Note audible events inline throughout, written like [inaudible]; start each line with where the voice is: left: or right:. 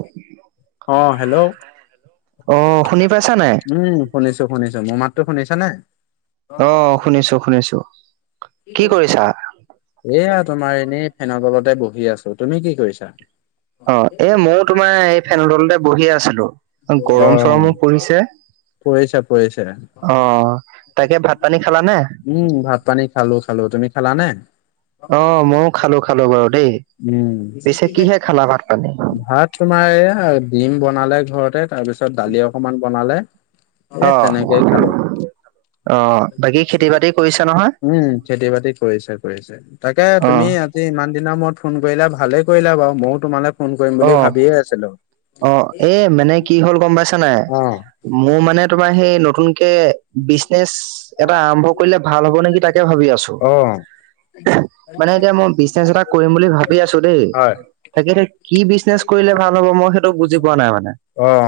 right: উ [unintelligible]
left: অঁ হেল্ল'
right: শুনি পাইছা
left: [unintelligible]
right: নাই
left: উম! শুনিছোঁ-শুনিছোঁ। মোৰ মাতটো শুনিছা নে? [unintelligible]
right: অ! শুনিছোঁ-শুনিছোঁ। [inaudible]
left: এয়া তোমাৰ এনেই ফেনৰ তলতে বহি আছোঁ। তুমি কি কৰিছা? [unintelligible]
right: অ! এ মইও তোমাৰ এই ফেনৰ তলতে বহি আছিলোঁ। [unintelligible] গৰম-চৰমো পৰিছে।
left: পৰিছে পৰিছে
right: [unintelligible] অ! তাকে ভাত, পানী খালানে?
left: উম
right: [unintelligible]
left: ভাত, পানী খালোঁ-খালোঁ। তুমি খালা নে?
right: অ
left: [unintelligible] [unintelligible]
right: ময়ো খালো খালো বাৰু দেই
left: উম
right: পিছে কিহে খালা ভাত পানী
left: [inaudible] ভাত তোমাৰ এইয়া ডিম বনালে ঘৰতে, তাৰ পিছত দালি অকমান বনালে। [unintelligible]
right: অ
left: তেনেকেই খালো।
right: [unintelligible] অ বাকী খেতি-বাতি কৰিছা নহয়? [unintelligible]
left: উম! খেতি-বাতি কৰিছে-কৰিছে। তাকে
right: অ
left: তুমি [unintelligible] আজি ইমান দিনৰ মূৰত ফোন কৰিলা, ভালেই কৰিলা বাৰু মইয়ো তোমালে [unintelligible]
right: অ
left: ভাবিয়ে আছিলো।
right: [inaudible] অ! এই মানে কি হ'ল গম পাইছা নাই?
left: অ
right: [unintelligible] মোৰ মানে তোমাৰ সেই নতুনকে বিজনেচ [unintelligible] এটা আৰম্ভ কৰিলে ভাল হব নেকি তাকে ভাবি আছোঁ। [inaudible]
left: অ
right: [unintelligible] মানে এতিয়া মই বিজনেচ এটা কৰিম বুলি ভাবি আছোঁ দেই।
left: হয়
right: তাকেহে কি বিজনেচ কৰিলে ভাল হব মই সেইটো বুজি পোৱা নাই মানে।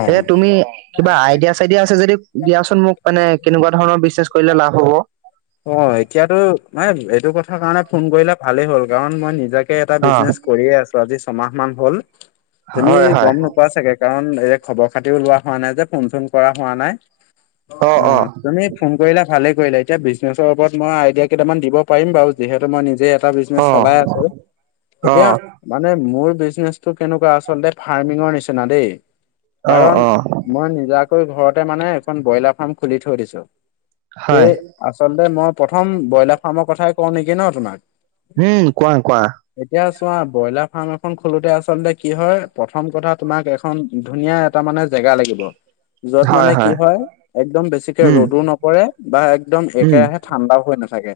right: সেইয়ে
left: অ
right: তুমি [unintelligible] কিবা আইডিয়া-চাইডিয়া আছে যদি দিয়া চোন মোক, মানে কেনেকুৱা ধৰণৰ বিজনেছ কৰিলে লাভ হব। [unintelligible]
left: অ! এতিয়াতো [unintelligible] এইটো কথাৰ কাৰণে ফোন কৰিলা ভালেই হ'ল কাৰণ মই নিজাকে [unintelligible] নিজাকে এটা
right: অ
left: বিজনেছ কৰিয়েই আছোঁ। আজি ছমাহ মান হ'ল। তুমি
right: হয় হয়
left: গম নোপোৱা চাগে? [unintelligible] কাৰণ এতিয়া খবৰ-খাতিও লোৱা হোৱা নাই যে, ফোন-চোন কৰা হোৱা নাই।
right: অ অ
left: [unintelligible] তুমি ফোন কৰিলা, ভালেই কৰিলা এতিয়া বিজনেছৰ ওপৰত আইডিয়া কেইটামান দিব পাৰিম বাৰু, যিহেতু মই নিজে [unintelligible] এটা বিজনেছ চলাই আছোঁ।
right: অ অ
left: এতিয়া [inaudible] মানে মোৰ বিজনেচটো কেনেকুৱা আচলতে ফাৰ্মিঙৰ নিচিনা দেই।
right: অ
left: কাৰণ
right: অ
left: [unintelligible] মই নিজাকৈ ঘৰতে মানে এখন ব্ৰইলাৰ ফাৰ্ম খুলি থৈ দিছোঁ। সেই
right: হয়
left: [inaudible] আচলতে মই প্ৰথম ব্ৰইলাৰ ফাৰ্মৰ কথাই কওঁ নেকি ন তোমাক? [inaudible]
right: উম! কোৱা-কোৱা। [unintelligible]
left: এতিয়া চোৱা ব্ৰইলাৰ ফাৰ্ম এখন খোলোতে আচলতে কি হয় প্ৰথম কথা তোমাক [unintelligible] এখন ধুনীয়া এটা মানে জেগা লাগিব। [inaudible] যত মানে কি হয় একদম বেছিকে
right: উম
left: ৰ'দো নপৰে বা একদম
right: উম
left: একেৰাহে [inaudible] ঠাণ্ডাও হৈ নাথাকে।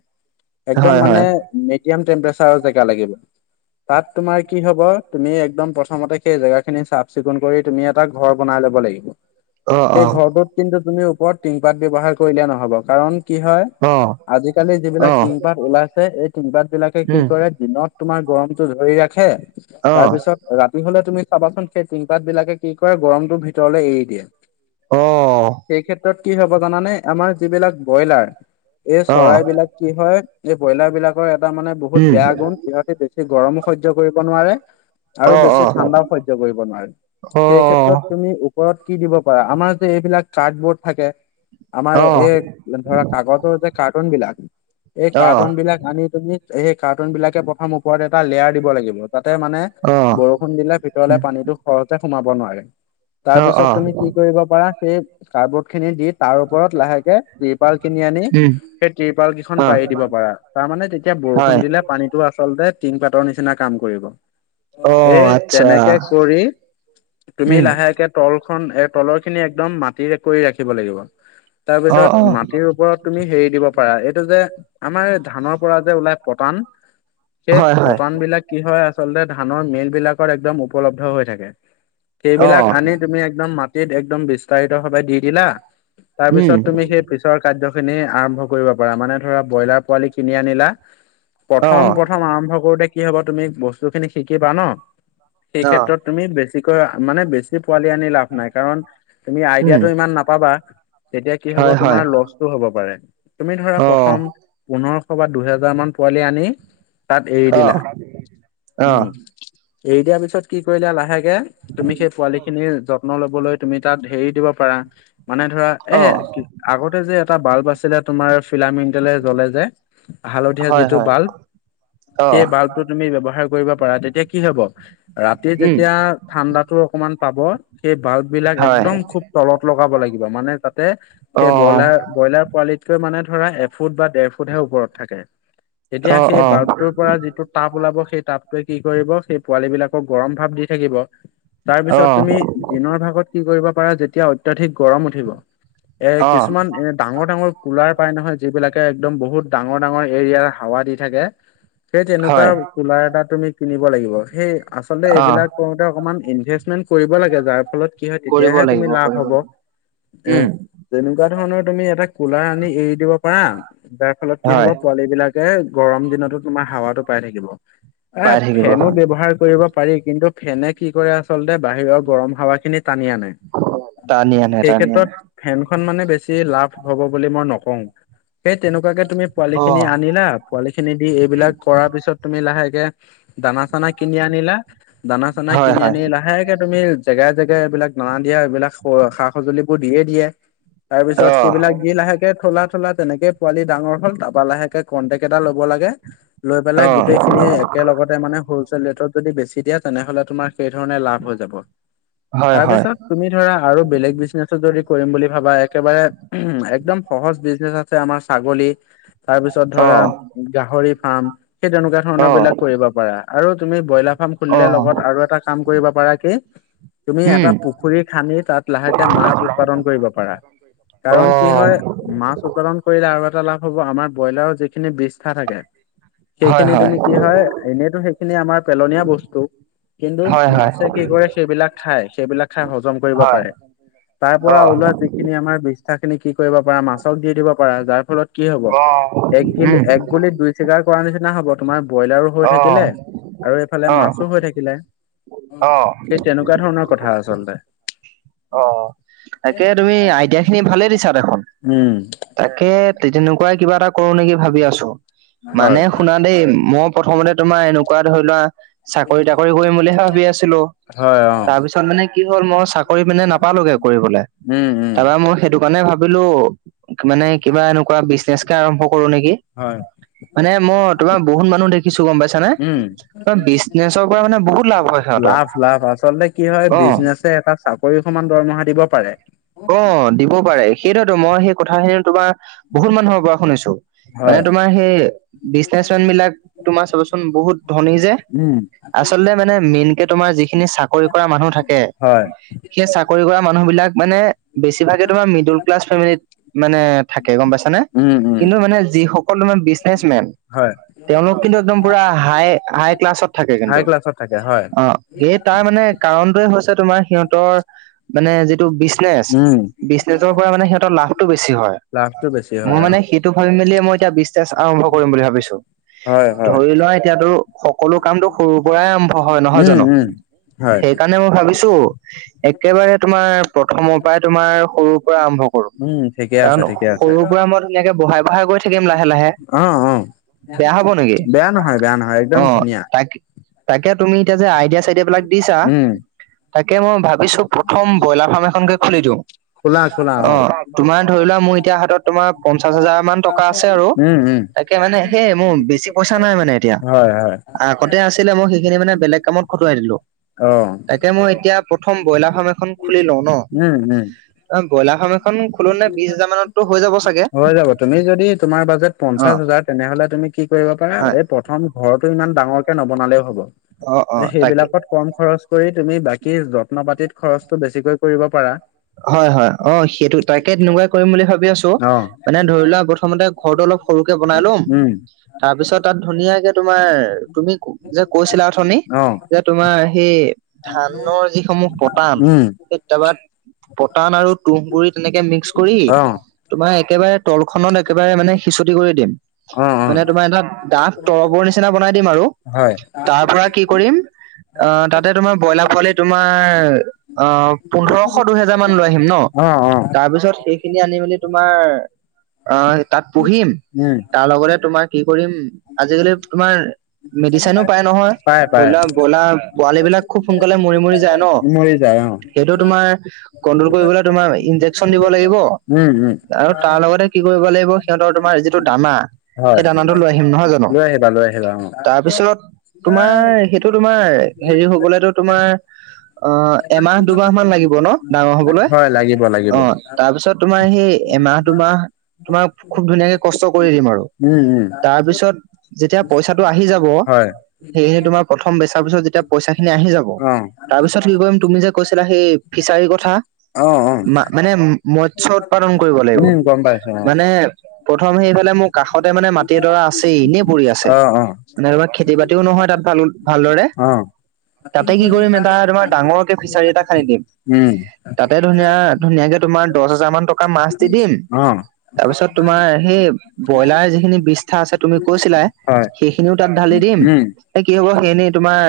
right: হয়
left: একদম
right: হয়
left: মানে মিডিয়াম টেম্পাৰেচাৰৰ জেগা লাগিব। [unintelligible] তাত তোমাৰ কি হব তুমি একদম প্ৰথমতে সেই জেগাখিনি চাফ-চিকুণ কৰি [unintelligible] তুমি এটা ঘৰ বনাই ল'ব লাগিব। [inaudible]
right: অ অ
left: সেই ঘৰটোত কিন্তু তুমি ওপৰত টিংপাত ব্যৱহাৰ কৰিলে নহ'ব। কাৰণ [unintelligible] কি হয়
right: অ
left: আজিকালি
right: অ
left: যিবিলাক টিংপাত ওলাইছে এই টিংপাত বিলাকে কি
right: উম
left: কৰে দিনত তোমাৰ গৰমতটো ধৰি ৰাখে
right: অ
left: তাৰপিছত ৰাতি হলে তুমি চাবাচোন সেই টিংপাত বিলাকে কি কৰে গৰমটো ভিতৰলে এৰি দিয়ে
right: অহ
left: সেই ক্ষেত্ৰত কি হব জানানে আমাৰ যিবিলাক ব্ৰইলাৰ এই
right: অ
left: চৰাই বিলাক কি হয় এই ব্ৰইলাৰ বিলাকৰ এটা মানে বহুত
right: উম
left: বেয়া গুণ ইহঁতে সি গৰমো সহ্যয় কৰিব নোৱাৰে আৰু
right: অ অ
left: বেছি ঠাণ্ডাও সহ্য কৰিব নোৱাৰে
right: অ অ
left: সেই ক্ষেত্ৰত তুমি ওপৰত কি দিব পাৰা আমাৰ যে এইবিলাক কাৰ্ডবৰ্ড থাকে আমাৰ
right: অ অ
left: এই ধৰা কাগজৰ যে কাৰ্টুন বিলাক এই কাৰ্টুন বিলাক আনি তুমি সেই কাৰ্টুন বিলাকে প্ৰথম ওপৰত এটা লেয়াৰ দিব লাগিব যাতে মানে বৰষুণ দিলে ভিতৰলে পানীতো খৰকে সোমাব নোৱাৰে তাৰ
right: অ
left: পিছত
right: অ অ
left: তুমি কি কৰিব পাৰা সেই কাৰ্ডব'ৰ্ড খিনি দি তাৰ ওপৰত লাহেকে টিপাৰ কিনি আনি
right: উম।
left: সেই টিৰপাল কেইখন
right: অ
left: পাৰি দিব পাৰা তাৰ মানে তেতিয়া
right: হয়
left: বৰষুণ দিলে পানীতো আচলতে টিং পাতৰ নিচিনা কাম কৰিব
right: অ
left: এই
right: আচ্ছা।
left: তেনেকে কৰি তুমি
right: উম।
left: লাহেকে তল খন এ তলৰ খিনি একদম মাটিৰে কৰি ৰাখিব লাগিব
right: অ
left: তাৰপিছত
right: অ
left: মাটিৰ ওপৰত তুমি হেৰি দিব পাৰা এইটো যে আমাৰ ধানৰ পৰা যে ওলাই প্ৰতান সেই
right: হয় হয়
left: প্ৰতান বিলাক কি হয় আচলতে ধানৰ মেল বিলাকত একদম উপলব্ধ হৈ থাকে
right: অ
left: সেইবিলাক আনি তুমি একদম মাটিত একদম বিস্তাৰিত ভাৱে দি দিলা তাৰ
right: উম।
left: পিছত তুমি সেই পিছৰ কাৰ্য খিনি আৰম্ভ কৰিব পাৰা মানে ধৰা ব্ৰইলাৰ পোৱালি কিনি আনিলা
right: অ
left: প্ৰথম প্ৰথম আৰম্ভ কৰোঁতে কি হব তুমি বস্তুখিনি শিকিবা ন সেই
right: অ
left: ক্ষেত্ৰত তুমি বেছিকৈ মানে বেছি পোৱালি আনি লাভ নাই কাৰণ তুমি
right: উম।
left: আইডিয়টো ইমান নাপাবা তেতিয়া কি হ'ব
right: হয় হয়
left: কষ্ট হব পাৰে তুমি ধৰা
right: অ
left: প্ৰথম পোন্ধৰশ বা দুহেজাৰ মান পোৱালি আনি তাত এৰি
right: অ
left: দিলা
right: অ
left: উম এৰি দিয়াৰ পিছত কি কৰিলো লাহেকে তুমি সেই পোৱালি খিনি য যত্ন ল'বলৈ তুমি তাত হেৰি দিব পাৰা মানে ধৰা
right: অ
left: এ আগতে যে এটা বাল্ব আছিলে তোমাৰ পিলামেন্টেলে জ্বলে যে হালধীয়া
right: হয়
left: যিটো
right: হয়
left: বাল্ব
right: অ
left: সেই বাল্বটো তুমি ব্যৱহাৰ কৰিব পাৰা তেতিয়া কি হব ৰাতি
right: উম।
left: যেতিয়া ঠাণ্ডাতো অকমান পাব সেই বাল্ব বিলাক
right: হয়
left: একদম খুব তলত লগাব লাগিব মানে তাতে
right: অ
left: সেই ব্ৰইলাৰ ব্ৰইলাৰ পোৱালিতকৈ মানে ধৰা এফুট বা ডেৰ ফুটহে ওপৰত থাকে তেতিয়া
right: অ
left: সেই
right: অ
left: বাল্ব তোৰ পৰা যিটো তাপ ওলাব সেই তাপটোৱে কি কৰিব সেই পোৱালী বিলাকক গৰম ভাপ দি থাকিব তাৰ
right: অ
left: পিছত তুমি দিনৰ ভাগত কি কৰিব পাৰা যেতিয়া অত্যাধিক গৰম উঠিব এ
right: অ
left: কিছুমান এ ডাঙৰ ডাঙৰ কোলাৰ পায় নহয় বিলাকে একদম বহুত ডাঙৰ ডাঙৰ এৰিয়াৰ হাৱা দি থাকে সেই তেনেকুৱা
right: হয়
left: কোলাৰ এটা তুমি কিনিব লাগিব সেই আচলতে
right: অ
left: এইবিলাক কৰোঁতে অকণমান ইনভেষ্টমেণ্ট কৰিব লাগে যাৰ ফলত কি হয়
right: কৰিব
left: তেতিয়াহে
right: লাগিব
left: তুমি লাভ
right: কৰিব
left: হ'ব
right: লাগিব।
left: এ
right: উম।
left: যেনেকুৱা ধৰণৰ তুমি এটা কোলাৰ আনি এৰি দিব পাৰা যাৰ ফলত কি হব
right: হয়
left: পোৱালী বিলাক তেতিয়াহে গৰম দিনতো তোমাৰ হাৱাটো পাই থাকিব এ
right: পাই থাকিব
left: ফেনো
right: হয়
left: ব্যৱহাৰ কৰিব পাৰি কিন্তু ফেনে কি কৰে আচলতে বাহিৰৰ গৰম হাৱা খিনি টানি আনে
right: টানি আনে
left: সেই
right: টানি আনে
left: ক্ষেত্ৰত- ফেনখন মানে বেছি লাভ হব বুলি মই নকওঁ। সেই তেনেকুৱাকে তুমি পোৱালি
right: অ।
left: খিনি আনিলা পোৱালি খিনি দি
right: উম।
left: এইবিলাক কৰাৰ পিছত তুমি লাহেকে- দানা চানা কিনি আনিলা দানা চানা
right: হয়
left: কিনি
right: হয়
left: আনি লাহেকে তুমি জেগাই জেগাই এইবিলাক দানা দিয়া এইবিলাক সা সঁজুলিবোৰ দিয়ে দিয়ে। তাৰপিছত
right: অ
left: সেইবিলাক দি লাহেকে থলা থলা তেনেকে পোৱালি ডাঙৰ হল তাপা লাহেকে- কন্টেক্ট এটা লব লাগে লৈ পেলাই গোটেই
right: অ।
left: খিনিয়ে একেলগতে মানে- হলচেল ৰেটত যদি বেছি দিয়ে তেনেহলে তোমাৰ সেই ধৰণে লাভ হৈ যাব
right: হয়
left: তাৰ
right: হয়
left: পিছত- তুমি ধৰা আৰু বেলেগ বিজনেছো যদি কৰিম বুলি- ভাবা একেবাৰে উমহ এক্দম সহজ বিজনেচ আছে আমাৰ ছাগলী তাৰপিছত
right: অ
left: ধৰা- গাহৰি ফাৰ্ম সেই তেনেকুৱা
right: অ
left: ধৰণৰ বিলাক কৰিব পাৰা আৰু তুমি ব্ৰইলা- ফাৰ্ম
right: অ
left: খুলিলে লগত আৰু এটা কাম কৰিব পাৰা কি- তুমি এটা
right: উম
left: পুখুৰী খান্দি তাত লাহেকে মাছ উৎপাদন কৰিব পাৰা
right: অ
left: কাৰণ কি হয়- মাছ উৎপাদন কৰিলে আৰু এটা লাভ হ'ব আমাৰ ব্ৰইলাৰৰ যিখিনি বিষ্ঠা থাকে-
right: হয়
left: সেইখিনি
right: হয়
left: তুমি কি হয় এনেইতো সেইখিনি আমাৰ পেলনীয়া বস্তু, কিন্তু
right: হয় হয়
left: মাছে কি কৰে সেইবিলাক খাই সেইবিলাক খাই হজম কৰিব
right: হয়
left: পাৰে। তাৰ
right: অ
left: পৰা ওলোৱা যিখিনি আমাৰ বিষ্ঠা খিনি কি কৰিব পাৰা মাছক দি দিব পাৰা যাৰ ফলত কি হ- ব
right: অ
left: এক গিলি
right: উম
left: এক গুলিত দুই চিগাৰ কৰা নিচিনা হ'ব। তোমাৰ ব্ৰইলাৰো হৈ
right: অ
left: থাকিলে আৰু এইফালে
right: অ
left: মাছো হৈ থাকিলে।
right: অ
left: সেই তেনেকুৱা ধৰণৰ কথা আচলতে।
right: অ অ তাকে তুমি আইডিয়া খিনি ভালেই দিছা দেখোন।
left: উম
right: তাকে তেনেকুৱাই কিবা এটা কৰো নেকি ভাবি আছো মানে
left: হয়
right: শুনা দেই মই- প্ৰথমতে তোমাৰ এনেকুৱা ধৰি লোৱা- চাকৰি তাকৰি কৰিম বুলিহে ভাবি আছিলো
left: হয় অ
right: তাৰ পিছত মানে কি হ'ল মই চাক- কৰি পিনে নাপালোগে কৰিবলে
left: উম উম
right: তাৰা মই সেইটো- মানে ভাবিলো মানে কিবা এনেকুৱা বিজনেছ কে আৰম্ভ কৰো নেকি।
left: হয়
right: মানে মই তোমাৰ বহুত মানুহ দেখ কিছু গম পাইছা নে
left: উম
right: ত বিজনেছৰ পৰা মানে বহুত লাভ হয় সিহঁতৰ।
left: লাভ লাভ আচলতে কি হয়
right: অ
left: বিজনেছে এটা চাকৰি সমান দৰমহা দিব পাৰে।
right: অ দিব পাৰে সেইটোৱেতো মই সেই কথাখিনি তোমাৰ বহুত মানুহৰ পৰা শুনিছো। মানে
left: হয়
right: তোমাৰ সেই বিজনেচ মেন বিলাক তোমাৰ চাবচোন বহুত ধনী যে,
left: উম
right: আচলতে মানে মেইন কে তোমাৰ যিখিনি চাকৰি কৰা মানুহ থাকে
left: হয়
right: সেই চাকৰি কৰা মানুহবিলাক মানে বেছিভাগে তোমাৰ মিডোল ক্লাছ ফেমিলিত মানে থাকে গম পাইছানে
left: উম উম
right: কিন্তু মানে যিসক কল মানে বিজনেচ মেন
left: হয়
right: তেওঁলোক কিন্তু একদম পুৰা হাই হাই ক্লাছত থাকে
left: হাই
right: কিন্তু
left: ক্লাছত থাকে হয়
right: অঁ। এই তাৰ মানে কাৰণটোয়ে হৈছে তোমাৰ সিহঁতৰ মানে যিটো বিজনেচ
left: উম
right: বিজনেচৰ পৰা মানে সিহঁতৰ লাভটো বেছি হয়
left: লাভটো বেছি হয়
right: মোৰ
left: অ।
right: মানে সিত টো ভাবি মেলিয়ে মই এতিয়া বিশ্বাস আৰম্ভ কৰিম বুলি ভাবিছো।
left: হয় হয়।
right: ধৰি লোৱা এতিয়াতো সকলো কামটো সৰুৰ পৰাই আৰম্ভ হয় নহয়
left: উম
right: জানো?
left: উম হয়।
right: মানে মই ভাবিছো একেবাৰে তোমাৰ প্ৰথমৰ পৰাই তোমাৰ সৰুৰ পৰা আৰম্ভ
left: উম ঠিকে আছে
right: কাৰণ
left: ঠিকে আছে।
right: সৰুৰ পৰা মই ধুনীয়াকে বঢ়াই বঢ়াই গৈ থাকিম লাহে লাহে।
left: অ অ
right: বেয়া হব নেকি
left: বেয়া নহয় বেয়া নহয় একদম
right: অ
left: ধুনীয়া।
right: তাকে তাকে তুমি এতিয়া যে আইডিয়া চাইডিয়া বিলাক দিছা
left: উম
right: তাকে মই ভাব ভাবিছো, প্ৰথম ব্ৰইলাৰ ফাৰ্ম এখনকে খুলি দিওঁ।
left: খোলা খোলা
right: অ, তোমাৰ ধৰি লোৱা মোৰ এতিয়া হাতত তোমাৰ পঞ্চাশ হাজাৰ মান টকা আছে আৰু।
left: উম উম
right: তাকে, মানে সেই মোৰ বেছি পইচা নাই মানে এতিয়া।
left: হয় হয়
right: আগতে আছিলে মই সেইখিনি মানে বেলেগ কামত খটুৱাই দিলো।
left: অ
right: তাকে মই এতিয়া প্ৰথম ব্ৰইলাৰ ফাৰ্ম এখন খুলি লওঁ ন?
left: উম উম।
right: অ ব্ৰইলাৰ ফাৰ্ম এখন খোলো নে? বিশ হাজাৰ মান হৈ যাব -
left: হৈ যাব। তুমি যদি তোমাৰ বাজেট
right: অ
left: পঞ্চাশ হাজাৰ তেনেহলে, তুমি কি কৰিব পাৰা
right: হয়
left: এই পথ প্ৰথম ঘৰৰতটো ইমান ডাঙৰকে নবনালেও হব।
right: অ অ তাকে
left: সেইবিলাক কম খৰচ কৰি, তুমি বাকী যত্ন পাতিত খৰচটো বেছিকৈ কৰিব পাৰা
right: হয় হয়। অ সেইটো তাকে তেনেকুৱাই কৰিম বুলি ভাবি আছো,
left: অ
right: মানে ধৰি লোৱা প্ৰথমতে ঘৰটো অলপ সৰুকে বনাই লম,
left: উম
right: তাৰপিছত তাত ধুনীয়াকে তোমাৰ তুমি যে কৈছিলা অথনি,
left: অ
right: যে তোমাৰ সেই ধানৰ যি সমূহ পতান,
left: উম
right: কেতিয়াবা পটান আৰু তুঁহগুৰি তেনেকে মিক্স কৰি,
left: অ।
right: তোমাৰ একেবাৰে তলখনত একেবাৰে মানে হিচটি কৰি দিম।
left: উম উম।
right: মানে তোমাৰ এটা দাঠ তৰপৰ নিচিনা বনাই দিম আৰু,
left: হয়
right: তাৰ পৰা কি কৰিম অ তাতে তোমাৰ ব্ৰইলাৰ পোৱালি তোমাৰ অ পোন্ধৰ শ, দুইহেজাৰ মান লৈ আহিম ন?
left: অ অ।
right: তাৰপিছত সেইখিনি আনি মেলি তোমাৰ আ, তাত পুহিম
left: উম
right: তাৰ লগতে তোমাৰ কি কৰিম, আজিকালি তোমাৰ মেডিচিনো পাই নহয়
left: পায়
right: ধৰি
left: পায়।
right: লোৱা, বইলা পোৱালী বিলাক খুব সোনকালে মৰি মৰি যায় ন?
left: মৰি যায় অ
right: সেইটো তোমাৰ কণ্ট্ৰল কৰিব তোমাৰ ইনজেকচন দিব লাগিব,
left: উম উম
right: আৰু তাৰ লগতে কি কৰিব লাগিব, সিহঁতৰ তোমাৰ যিটো দানা
left: হয়।
right: সেই দানাটো লৈ আহিম নহয় জানো?
left: লৈ আহিবা লৈ আহিবা অ
right: তাৰপিছত - তোমাৰ সেইটো তোমাৰ হেৰি হৈ গলেতো তোমাৰ অ এমাহ দুমাহ মান লাগিব ন ডাঙৰ হবলৈ?
left: হয় লাগিব লাগিব
right: অ তাৰপিছত তোমাৰ সেই, এমাহ দুমাহ তোমাক খুব ধুনীয়াকে কষ্ট কৰি দিম আৰু।
left: উম উম।
right: তাৰপিছত যেতিয়া পইচাটো আহি যাব,
left: হয়
right: সেইয়েহে তোমাৰ প্ৰথম বেচাৰ পিছত যেতিয়া পইচা খিনি আহি যাব,
left: অ
right: তাৰ পিছত কি কৰিম তুমি যে কৈছিলা সেই ফিচাৰী কথা?
left: অ অ।
right: মানে ম মৎস্য উৎপাদন কৰিব লাগিব,
left: উম গম পাইছো অ।
right: মানে প্ৰথম সেইফালে মোৰ কাষতে মানে মাটিডৰা আছেই, এনেই পৰি আছে।
left: অ অ
right: নাইবা খেতি বাতিও নহয় তাত ভাল ভালদৰে,
left: অ
right: তাতে কি কৰিম এটা তোমাৰ ডাঙৰকে ফিচাৰী এটা খান্দি দিম,
left: উম।
right: তাতে ধুনীয়া ধুনীয়াকে তোমাৰ দহ হাজাৰ মান টকাৰ মাছ দি দিম,
left: অ
right: তাৰপিছত তোমাৰ সেই ব্ৰইলাৰ যিখিনি বিষ্ঠা আছে তুমি কৈছিলাই,
left: হয়
right: সেইখিনিও তাত ঢালি দিম,
left: উম
right: এ কি হব, সেইখিনি তোমাৰ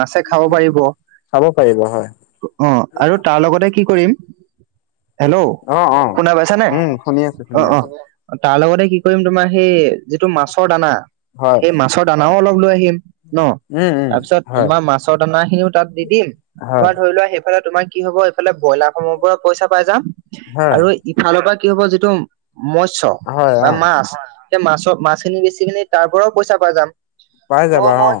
right: মাছে খাব পাৰিব।
left: খাব পাৰিব হয়।
right: অ, আৰু তাৰ লগতে কি কৰিম হেল্ল'
left: অ অ।
right: শুনা পাইছানে?
left: উম শুনি আছো
right: অ
left: শুনি
right: অ।
left: আছো
right: তাৰ লগতে কি কৰিম তোমাৰ সেই যিটো মাছৰ দানা,
left: হয়
right: সেই মাছৰ দানাও অলপ লৈ আহিম। ন
left: উম উম
right: তাৰপিছত
left: হয়
right: তোমাৰ মাছৰ দানাখিনিও তাত দি দিম,
left: হয়
right: তোমাৰ ধৰি লোৱা সেইফালে তোমাক [unintelligible] কি হব এইফালে ব্ৰইলাৰ ফ্ৰামৰ পৰা পইচা পাই যাম
left: হয়।
right: আৰু ইফালৰ পৰা কি হ'ব যিটো [unintelligible] মৎস্য
left: হয়
right: বা
left: অ
right: মাছ সেই মাছ-মাছখিনি বেচি পিনি তাৰ পৰাও পইচা পাই যাম। [unintelligible]
left: পাই
right: অঁ
left: যাবা অ
right: মই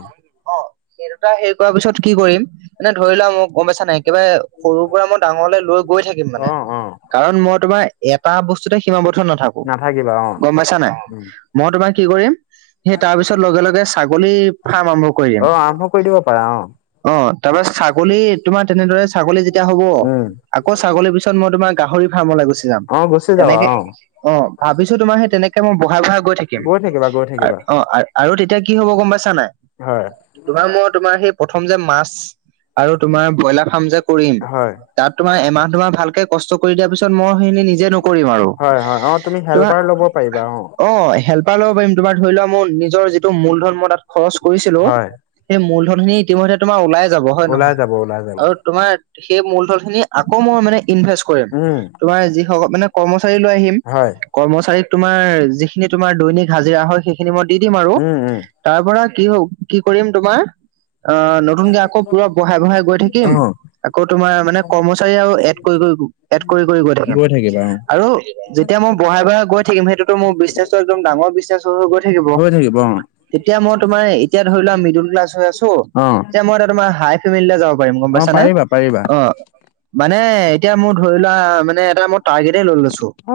right: অঁ সেই দুটা হেৰি কৰা পিছত কি কৰিম [unintelligible] মানে ধৰি লোৱা মোৰ গম পাইছা নাই একেবাৰে সৰুৰ পৰা মই ডাঙৰলে লৈ গৈ থাকিম
left: অ
right: মানে। [unintelligible]
left: অ
right: কাৰণ মই তোমাৰ এটা বস্তুতে সীমাবদ্ধ নাথাকো,
left: নাথাকিবা অ
right: গম পাইছা নাই?
left: উম
right: [inaudible] মই তোমাক কি কৰিম [inaudible] সেই তাৰ পিছত লগে-লগে ছাগলীৰ ফাৰ্ম আৰম্ভ কৰি দিম।
left: অ
right: [unintelligible]
left: আৰম্ভ কৰি দিব পাৰা অ
right: অঁ তাৰপা ছাগলী তোমাৰ তেনেদৰে ছাগলী যেতিয়া হব
left: উম
right: আকৌ ছাগলী [unintelligible] বেচা পিছত মই তোমাৰ গাহৰি ফাৰ্মলৈ গুচি যাম।
left: অ গুচি যাবা
right: তেনেকে
left: অ
right: অঁ ভাবিছোঁ তোমাৰ সেই তেনেকে মই বঢ়াই-বঢ়াই [unintelligible] গৈ থাকিম।
left: থাকিবা গৈ থাকিবা
right: অঁ আৰু তেতিয়া কি হ'ব গম পাইছা নাই? [unintelligible]
left: হয়। [inaudible]
right: তোমাৰ মই তোমাৰ সেই প্ৰথম যে মাছ আৰু তোমাৰ ব্ৰইলাৰ ফাৰ্ম যে কৰিম
left: হয়
right: [unintelligible] তাত তোমাৰ এমাহ তোমাৰ ভালকে কষ্ট কৰি দিয়াৰ পিছত মই সেইখিনি নিজে নকৰিম আৰু। [unintelligible]
left: অঁ তুমি হেল্পাৰ ল'ব পাৰিবা অঁ। [unintelligible]
right: চাই ল'ব পাৰিম তোমাৰ ধৰি লোৱা মোৰ নিজৰ যিটো মূলধন মই তাত খৰচ কৰিছিলো
left: হয়
right: সেই মূলধনখিনি [unintelligible] ইতিমধ্যে তোমাৰ ওলাই যাব হয়
left: ওলাই
right: নহয়
left: যাব ওলাই যাব
right: আৰু তোমাৰ সেই মূলধনখিনি [unintelligible] আকৌ মই মানে ইনভেষ্ট কৰিম
left: উম
right: তোমাৰ যি [unintelligible] মানে কৰ্মচাৰী লৈ আহিম।
left: হয় [inaudible]
right: কৰ্মচাৰীক তোমাৰ যিখিনি তোমাৰ দৈনিক হাজিৰা হয় সেইখিনি মই দি দিম আৰু।
left: উম উম
right: [unintelligible] তাৰ পৰা কি [unintelligible] হ কি কৰিম তোমাৰ অ নতুনকে আকৌ পুৰা বঢ়াই-বঢ়াই গৈ
left: অ
right: থাকিম। আকৌ তোমাৰ মানে কৰ্মচাৰী আৰু এড কৰি-কৰি-কৰি গৈ থাকিম আৰু। [unintelligible] যেতিয়া মই বঢ়াই-বঢ়াই গৈ থাকিম সেইটোতো মোৰ বিজনেচৰ একদম ডাঙৰ বিজনেচ হৈ গৈ থাকিব। [unintelligible] তেতিয়া মই তোমাৰ এতিয়া ধৰি লোৱা মিডোল ক্লাছ হৈ আছোঁ
left: অ
right: এতিয়া মই তোমাৰ হাই [unintelligible] [unintelligible] যাব পাৰিম গম
left: অ
right: পাইছানে?
left: পাৰিবা পাৰিবা [inaudible]
right: অ মানে এতিয়া মোৰ ধৰি লোৱা মানে এটা মই টাৰ্গেটতে লৈ লৈছোঁ।
left: অ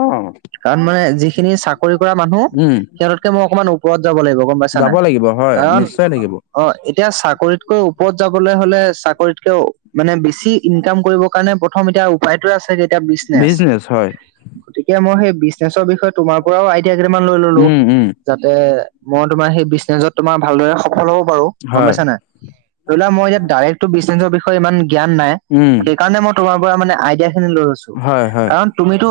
right: [unintelligible] কাৰণ মানে যিখিনি চাকৰি কৰা মানুহ
left: উম
right: সিহঁতকে মই অকমান ওপৰত যাব লাগিব। [inaudible]
left: যাব লাগিব হয়,
right: কাৰণ
left: নিশ্চয় থাকিব। [unintelligible]
right: অ এতিয়া চাকৰিতকৈ ওপৰত যাবলৈ হ'লে চাকৰিতকেও [inaudible] মানে বেছি ইনকাম কৰিবৰ কাৰণে প্ৰথম এতিয়া উপায়টোৱ‌ই আছে যে এতিয়া বিজনেছ।
left: বিজনেচ হয়
right: [inaudible] গতিকে মই সেই বিজনেচৰ বিষয়ে তোমাৰ পৰাও আইডিয়া কেইটামান লৈ ললোঁ।
left: উম উম
right: [unintelligible] যাতে মই তোমাৰ সেই বিজনেচত [inaudible] তোমাৰ ভালদৰে সফল হ'ব পাৰোঁ গম
left: হয়
right: পাইছা নাই? ধৰি লোৱা মই এতিয়া ডাইৰেক্টটো বিজনেছৰ বিষ [unintelligible] [unintelligible] বিষয়ে ইমান জ্ঞান নাই।
left: উম
right: সেইকাৰণে মই তোমাৰ পৰা মানে আইডিয়াখিনি লৈ লৈছোঁ,
left: হয় হয়
right: কাৰণ তুমিটো